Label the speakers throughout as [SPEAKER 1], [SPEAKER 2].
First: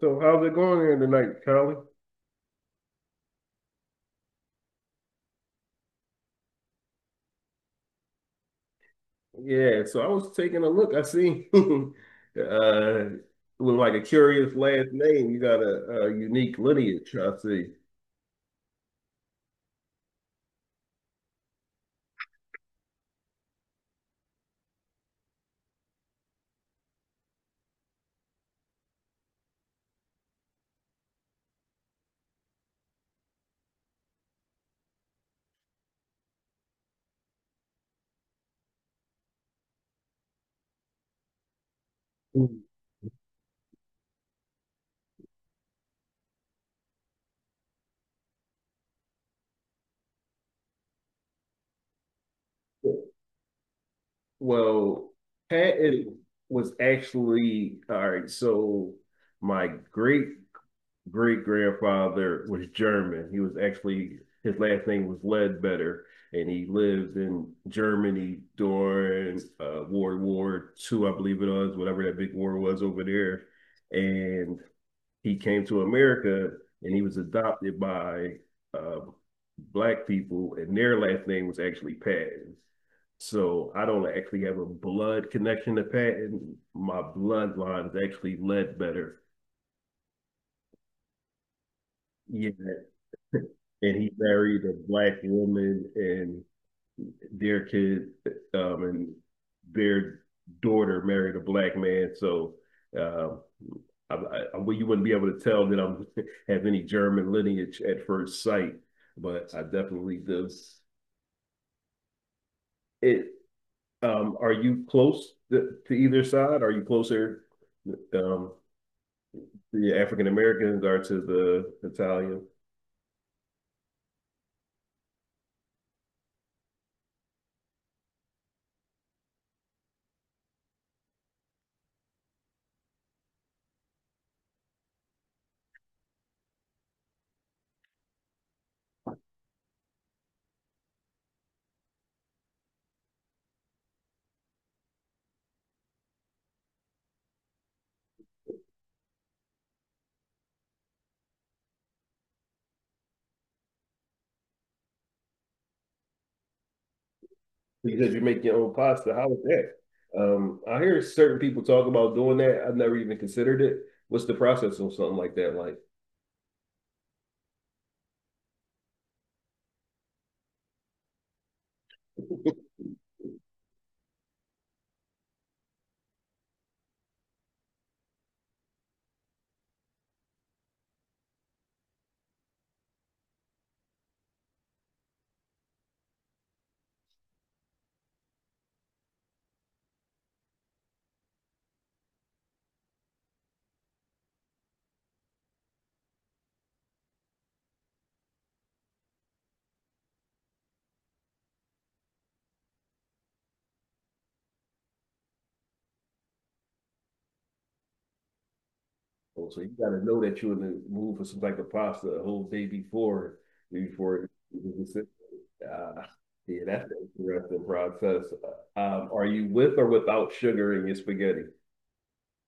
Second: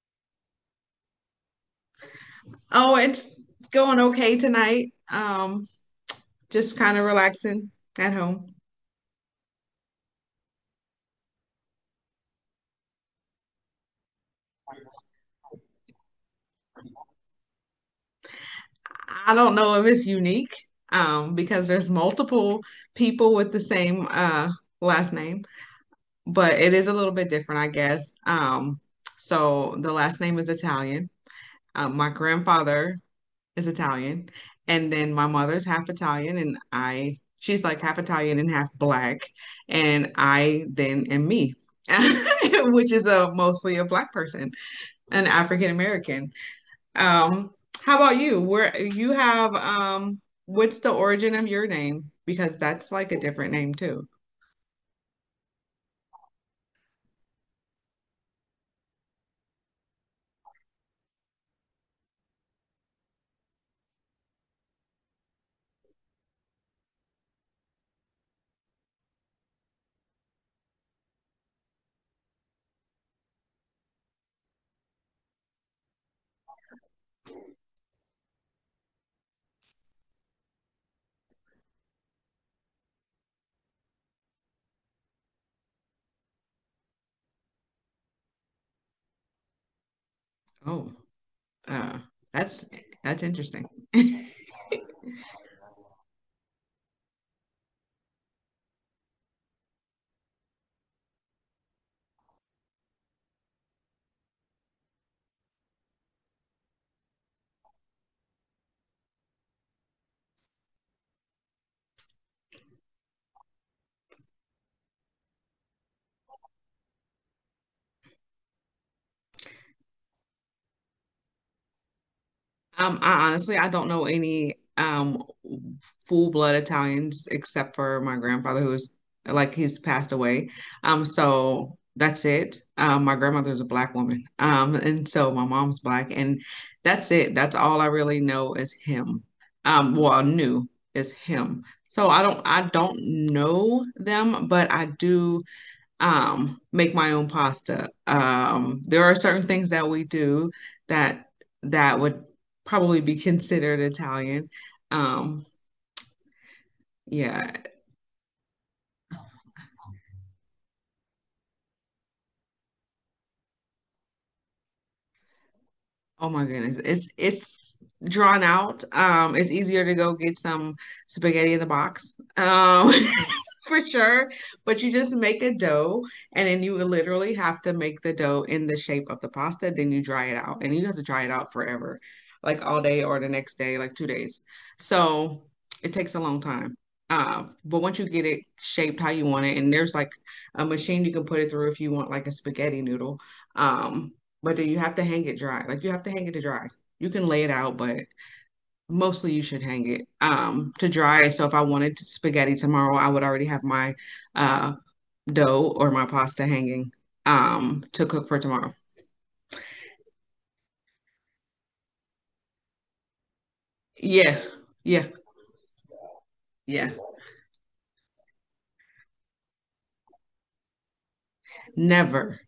[SPEAKER 1] So how's it going here tonight, Charlie?
[SPEAKER 2] Oh, it's going okay tonight. Just kind of relaxing at home.
[SPEAKER 1] Yeah, so I was taking a look. I see with like a curious last name, you got a unique lineage, I see.
[SPEAKER 2] I don't know if it's unique, because there's multiple people with the same last name, but it is a little bit different, I guess. So the last name is Italian. My grandfather is Italian, and then my mother's half Italian, and I she's like half Italian and half black, and I then am me.
[SPEAKER 1] Mm.
[SPEAKER 2] Which is a mostly a black person. An African American. Um, how about you? Where you have what's the origin of your name? Because that's like a different name too.
[SPEAKER 1] Well, Patton was actually all right, so my great great grandfather was German. He was actually his last name was Ledbetter, and he lived in Germany during World War II, I believe it was, whatever that big war was over there. And he came to America, and he was adopted by uh, black people, and their last name was actually Patton. So I don't actually have a blood connection to Patton. My bloodline is actually Ledbetter.
[SPEAKER 2] Oh. Oh,
[SPEAKER 1] Yeah,
[SPEAKER 2] that's that's interesting.
[SPEAKER 1] and he married a black woman, and their kid and their daughter married a black man. So um, well, you wouldn't be able to tell that I'm have any German lineage at first sight, but I definitely do. It. Are you close to either side? Are you closer? Um, the African Americans are to the Italian.
[SPEAKER 2] I honestly, I don't know any full-blood Italians except for my grandfather who's like he's passed away. So that's it. My grandmother's a black woman. And so my mom's black and that's it. That's all I really know is him. Well, I knew is him. So I don't know them, but I do, make my own pasta. There are certain things that we do that that would probably be considered Italian. Um, yeah.
[SPEAKER 1] Because you make your own pasta. How is that? I hear certain people talk about doing that. I've never even considered it. What's the process on something like that?
[SPEAKER 2] Oh my goodness. It's drawn out. It's easier to go get some spaghetti in the box. For sure. But you just make a dough and then you literally have to make the dough in the shape of the pasta, then you dry it out. And you have to dry it out forever, like all day or the next day, like 2 days. So it takes a long time. But once you get it shaped how you want it, and there's like a machine you can put it through if you want like a spaghetti noodle. Um, but then you have to hang it dry. Like you have to hang it to dry. You can lay it out, but mostly you should hang it to dry. So if I wanted spaghetti tomorrow, I would already have my uh dough or my pasta hanging to cook for tomorrow.
[SPEAKER 1] Oh, so you got to know that you're in the mood for some type of pasta a whole day before, before.
[SPEAKER 2] Yeah.
[SPEAKER 1] It,
[SPEAKER 2] Yeah.
[SPEAKER 1] uh, yeah, that's
[SPEAKER 2] Yeah.
[SPEAKER 1] an interesting process. Are you with or without sugar in your spaghetti?
[SPEAKER 2] Never.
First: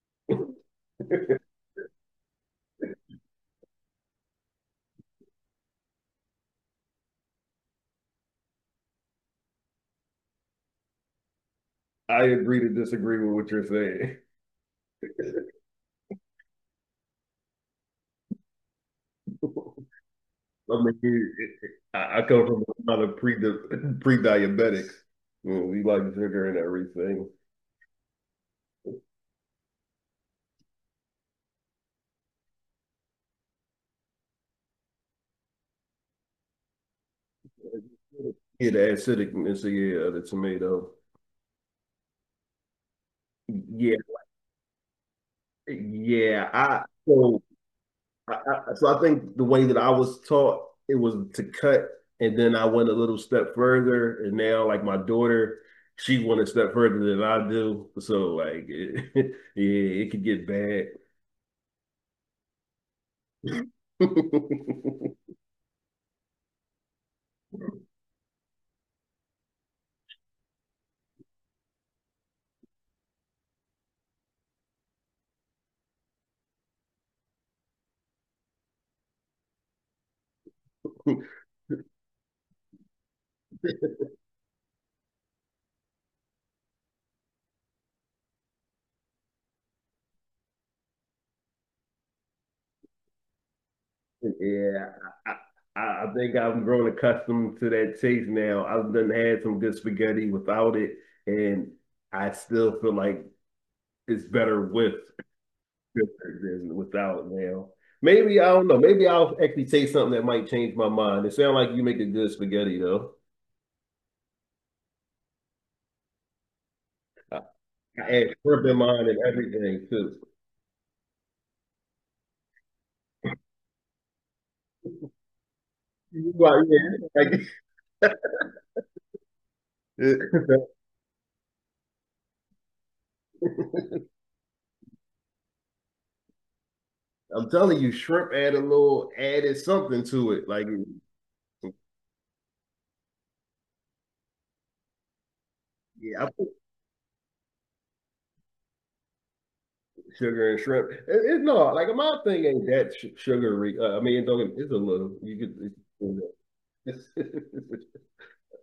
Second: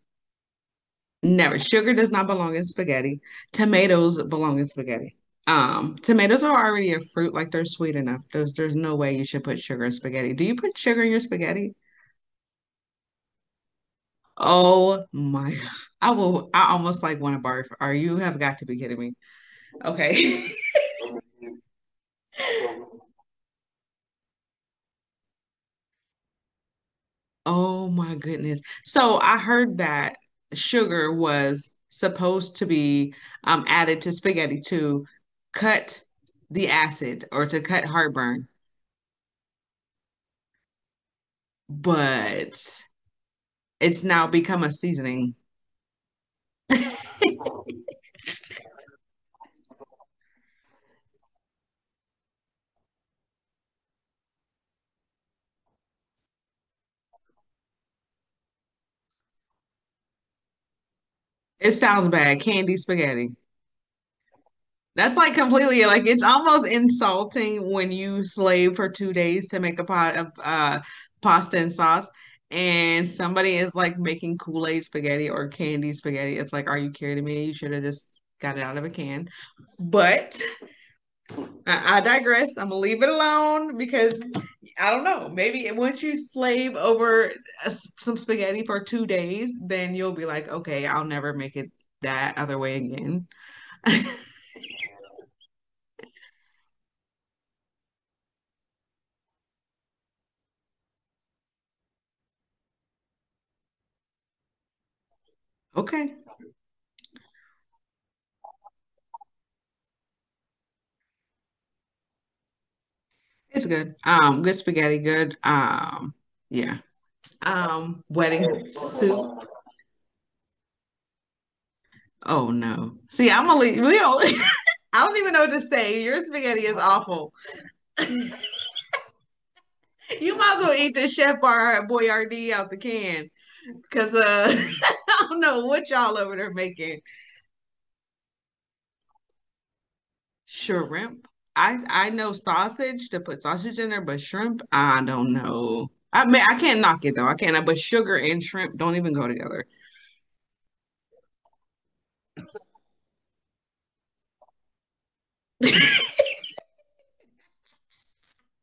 [SPEAKER 2] Never. Sugar does not belong in spaghetti. Tomatoes belong in spaghetti. Tomatoes are already a fruit, like they're sweet enough. There's no way you should put sugar in spaghetti. Do you put sugar in your spaghetti?
[SPEAKER 1] I agree to disagree with what you're saying.
[SPEAKER 2] Oh my God. I almost like want to barf. Are you have got to be kidding me? Okay.
[SPEAKER 1] I mean, it, I come from a another pre diabetic. We like sugar and everything.
[SPEAKER 2] Oh my goodness. So I heard that sugar was supposed to be added to spaghetti to cut the acid or to cut heartburn,
[SPEAKER 1] Yeah, the acidicness, yeah, of the tomato.
[SPEAKER 2] but
[SPEAKER 1] Yeah,
[SPEAKER 2] it's now become a seasoning.
[SPEAKER 1] yeah. So I think the way that I was taught it was to cut, and then I went a little step further, and now like my daughter, she went a step further than I do. So yeah, it could get bad.
[SPEAKER 2] It sounds bad. Candy spaghetti. That's like completely like it's almost insulting when you slave for 2 days to make a pot of pasta and sauce, and somebody is like making Kool-Aid spaghetti or candy spaghetti. It's like, are you kidding me? You should have just got it out of a can. But I digress. I'm gonna leave it alone because I don't know. Maybe once you slave over a some spaghetti for 2 days, then you'll be like, okay, I'll never make it that other way again.
[SPEAKER 1] Yeah, I, I, I think I've grown accustomed to that taste now. I've done had some good spaghetti without it, and I still feel like it's better with
[SPEAKER 2] Okay.
[SPEAKER 1] than without now. Maybe I don't know. Maybe I'll actually taste something that might change my mind. It sounds like you make a good spaghetti though.
[SPEAKER 2] It's good. Good spaghetti, good. Yeah.
[SPEAKER 1] I add shrimp
[SPEAKER 2] Wedding
[SPEAKER 1] in mine and
[SPEAKER 2] soup.
[SPEAKER 1] everything too.
[SPEAKER 2] Oh no. See, I'm gonna leave. We don't, I don't even know what to say. Your
[SPEAKER 1] You
[SPEAKER 2] spaghetti is awful.
[SPEAKER 1] yeah, like-
[SPEAKER 2] You might as well eat the Chef Bar Boyardee out the can because I don't know what y'all over there making.
[SPEAKER 1] I'm telling you, shrimp add a little added something to it. Like,
[SPEAKER 2] Shrimp. I know sausage to put sausage in there, but shrimp, I don't know.
[SPEAKER 1] yeah,
[SPEAKER 2] I mean,
[SPEAKER 1] I
[SPEAKER 2] I can't knock it though. I can't. But sugar and shrimp don't even go together.
[SPEAKER 1] sugar and shrimp. It, no, like my thing ain't that sh- sugary. I mean, don't get, it's a little. You could. It's-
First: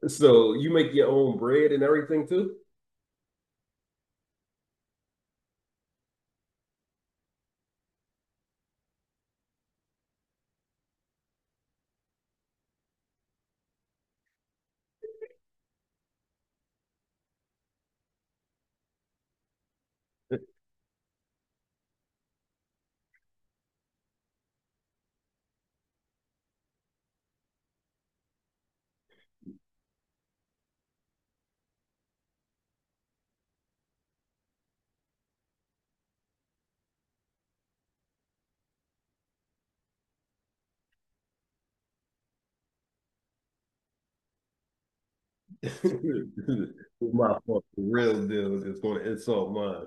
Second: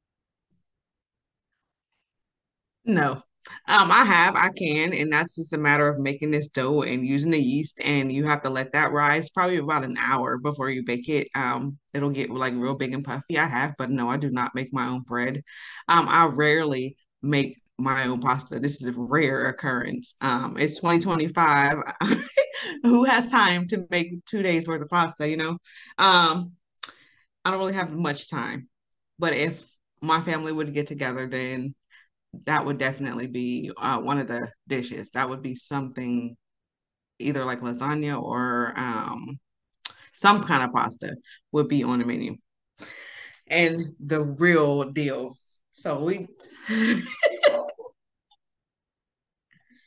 [SPEAKER 1] it's, so you make your own bread and everything too.
[SPEAKER 2] No. I have, I can, and that's just a matter of making this dough and using the yeast, and you have to let that rise probably about an hour before you bake it. It'll get like real big and puffy. I have, but no, I do not make my own bread. I rarely make my own pasta. This is a rare occurrence. It's 2025. Who has time to make 2 days worth of pasta, you know? Um, I don't really have much time, but if my family would get together, then that would definitely be, one of the dishes. That would be something either like lasagna or some kind of pasta would be on the menu. And the real deal. So we
[SPEAKER 1] My fucking real deal is going to insult mine.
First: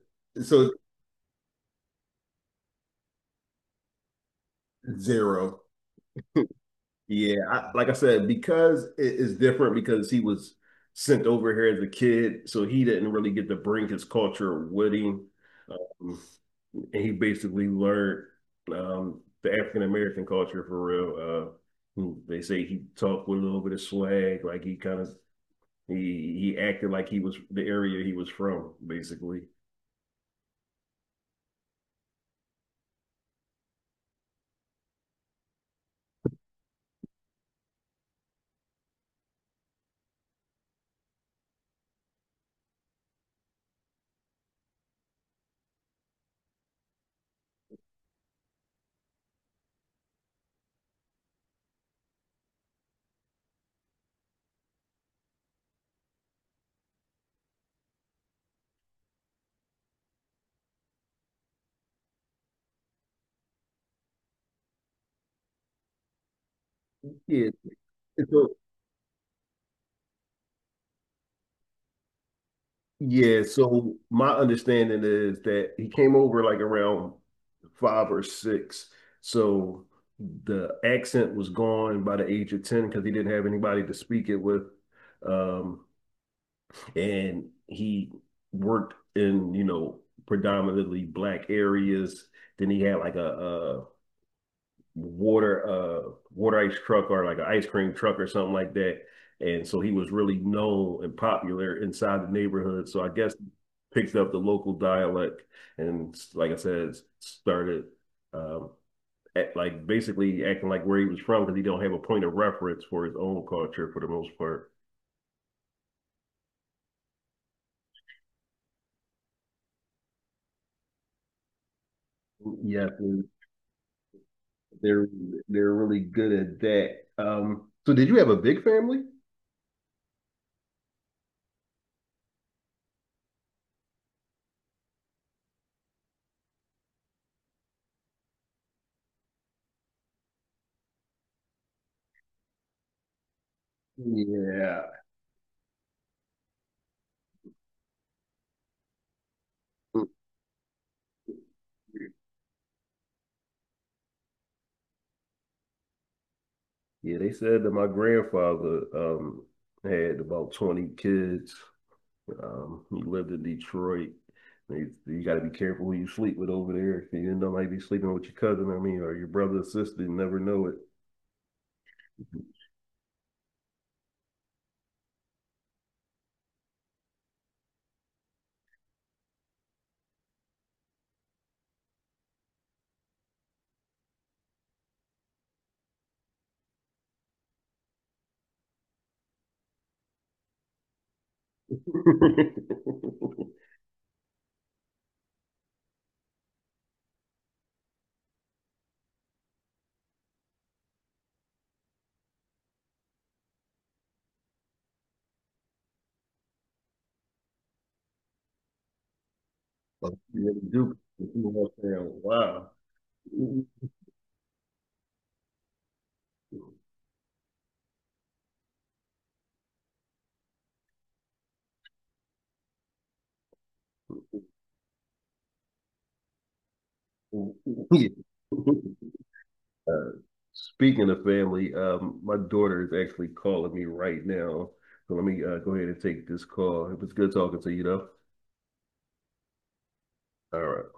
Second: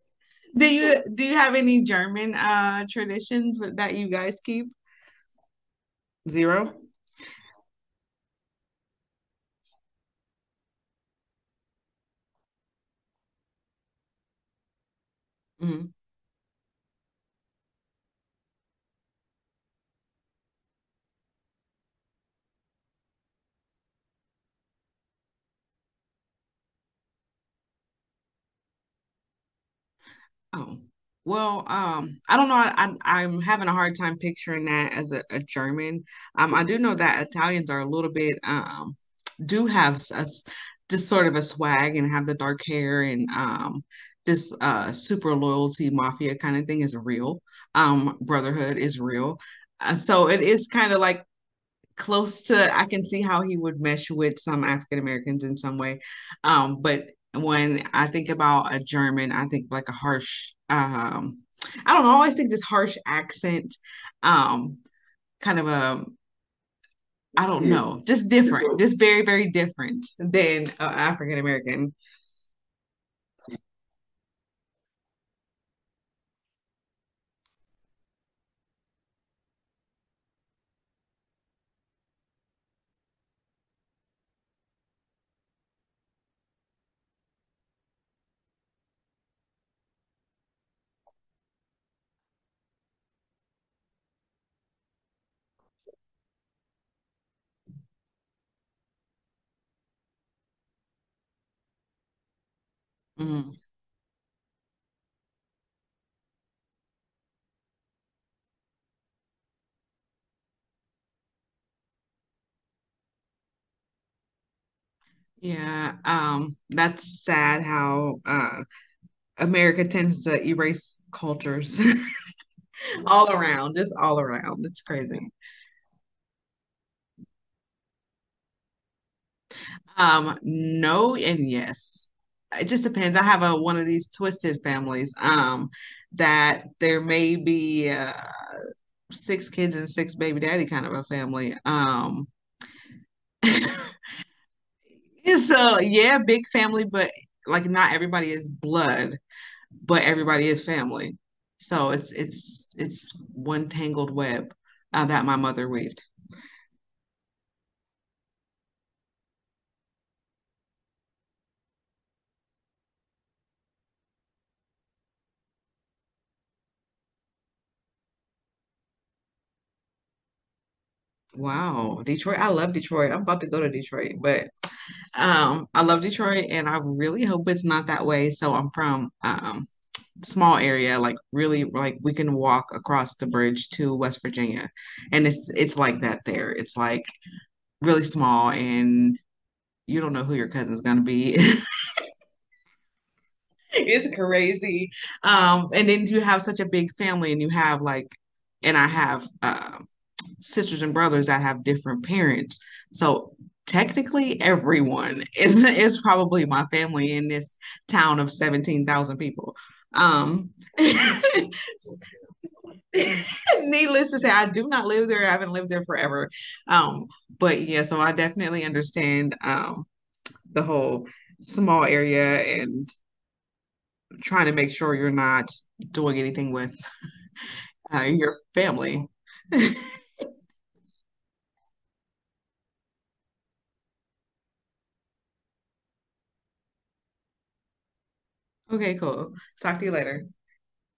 [SPEAKER 2] do
[SPEAKER 1] So
[SPEAKER 2] you have any German traditions that you guys keep?
[SPEAKER 1] zero.
[SPEAKER 2] Zero.
[SPEAKER 1] Yeah, I, like I said, because it is different because he was sent over here as a kid, so he didn't really get to bring his culture with him.
[SPEAKER 2] Mhm.
[SPEAKER 1] Um, and he basically learned the African American culture for real. They say he talked with a little bit of swag, like he kind of he acted like he was the area he was from, basically.
[SPEAKER 2] Oh, well, I don't know. I I'm having a hard time picturing that as a German. I do know that Italians are a little bit do have just sort of a swag and have the dark hair and this super loyalty mafia kind of thing is real. Brotherhood is real. So it is kind of like close to I can see how he would mesh with some African Americans in some way. But when I think about a German, I think like a harsh I don't know, I always think this harsh accent, um, kind of a I
[SPEAKER 1] Yeah.
[SPEAKER 2] don't yeah. know, just
[SPEAKER 1] So,
[SPEAKER 2] different, just very, very different than an African American.
[SPEAKER 1] yeah. So my understanding is that he came over like around five or six. So the accent was gone by the age of ten because he didn't have anybody to speak it with. Um, and he worked in, you know, predominantly black areas. Then he had like a water ice truck or like an ice cream truck or something like that. And so he was really known and popular inside the neighborhood. So I guess he
[SPEAKER 2] Mm,
[SPEAKER 1] picked up the local dialect and, like I said, started um, at, like basically acting like where he was from because he don't have a point of reference for his own culture for the most part.
[SPEAKER 2] yeah, that's sad how America tends to erase cultures
[SPEAKER 1] Yes, yeah,
[SPEAKER 2] all around. It's all around. It's
[SPEAKER 1] they're
[SPEAKER 2] crazy.
[SPEAKER 1] they're really good at that. So did you have a big family?
[SPEAKER 2] No and yes. It just depends. I have a one of these twisted families. That there may be, six kids and six baby daddy kind of a family.
[SPEAKER 1] Yeah,
[SPEAKER 2] So yeah, big family, but like not everybody is blood, but everybody is family. So it's one tangled web, that my mother weaved.
[SPEAKER 1] yeah. They said that my grandfather had about 20 kids. He lived in Detroit. You got to be careful who you sleep with over there. If you didn't know, might be sleeping with your cousin. I mean, or your brother or sister. You never know it.
[SPEAKER 2] Wow, Detroit. I love Detroit. I'm about to go to Detroit, but I love Detroit and I really hope it's not that way. So I'm from small area, like really like we can walk across the bridge to West Virginia. And it's like that there. It's like really small and you don't know who your cousin's gonna be. It's crazy. And then you have such a big family, and you have like, and I have, sisters and brothers that have different parents. So technically, everyone is probably my family in this town of 17,000 people.
[SPEAKER 1] But you
[SPEAKER 2] Um,
[SPEAKER 1] really do. Wow.
[SPEAKER 2] needless to say, I do not live there. I haven't lived there forever. Um, but yeah, so I definitely understand the whole small area and trying to make sure you're not doing anything with,
[SPEAKER 1] Yeah.
[SPEAKER 2] your family.
[SPEAKER 1] Uh, Speaking of family, my daughter is actually calling me right now. So let me go ahead and take this call. It was good talking to you, though.
[SPEAKER 2] Okay, cool. Talk to you later.
[SPEAKER 1] All right.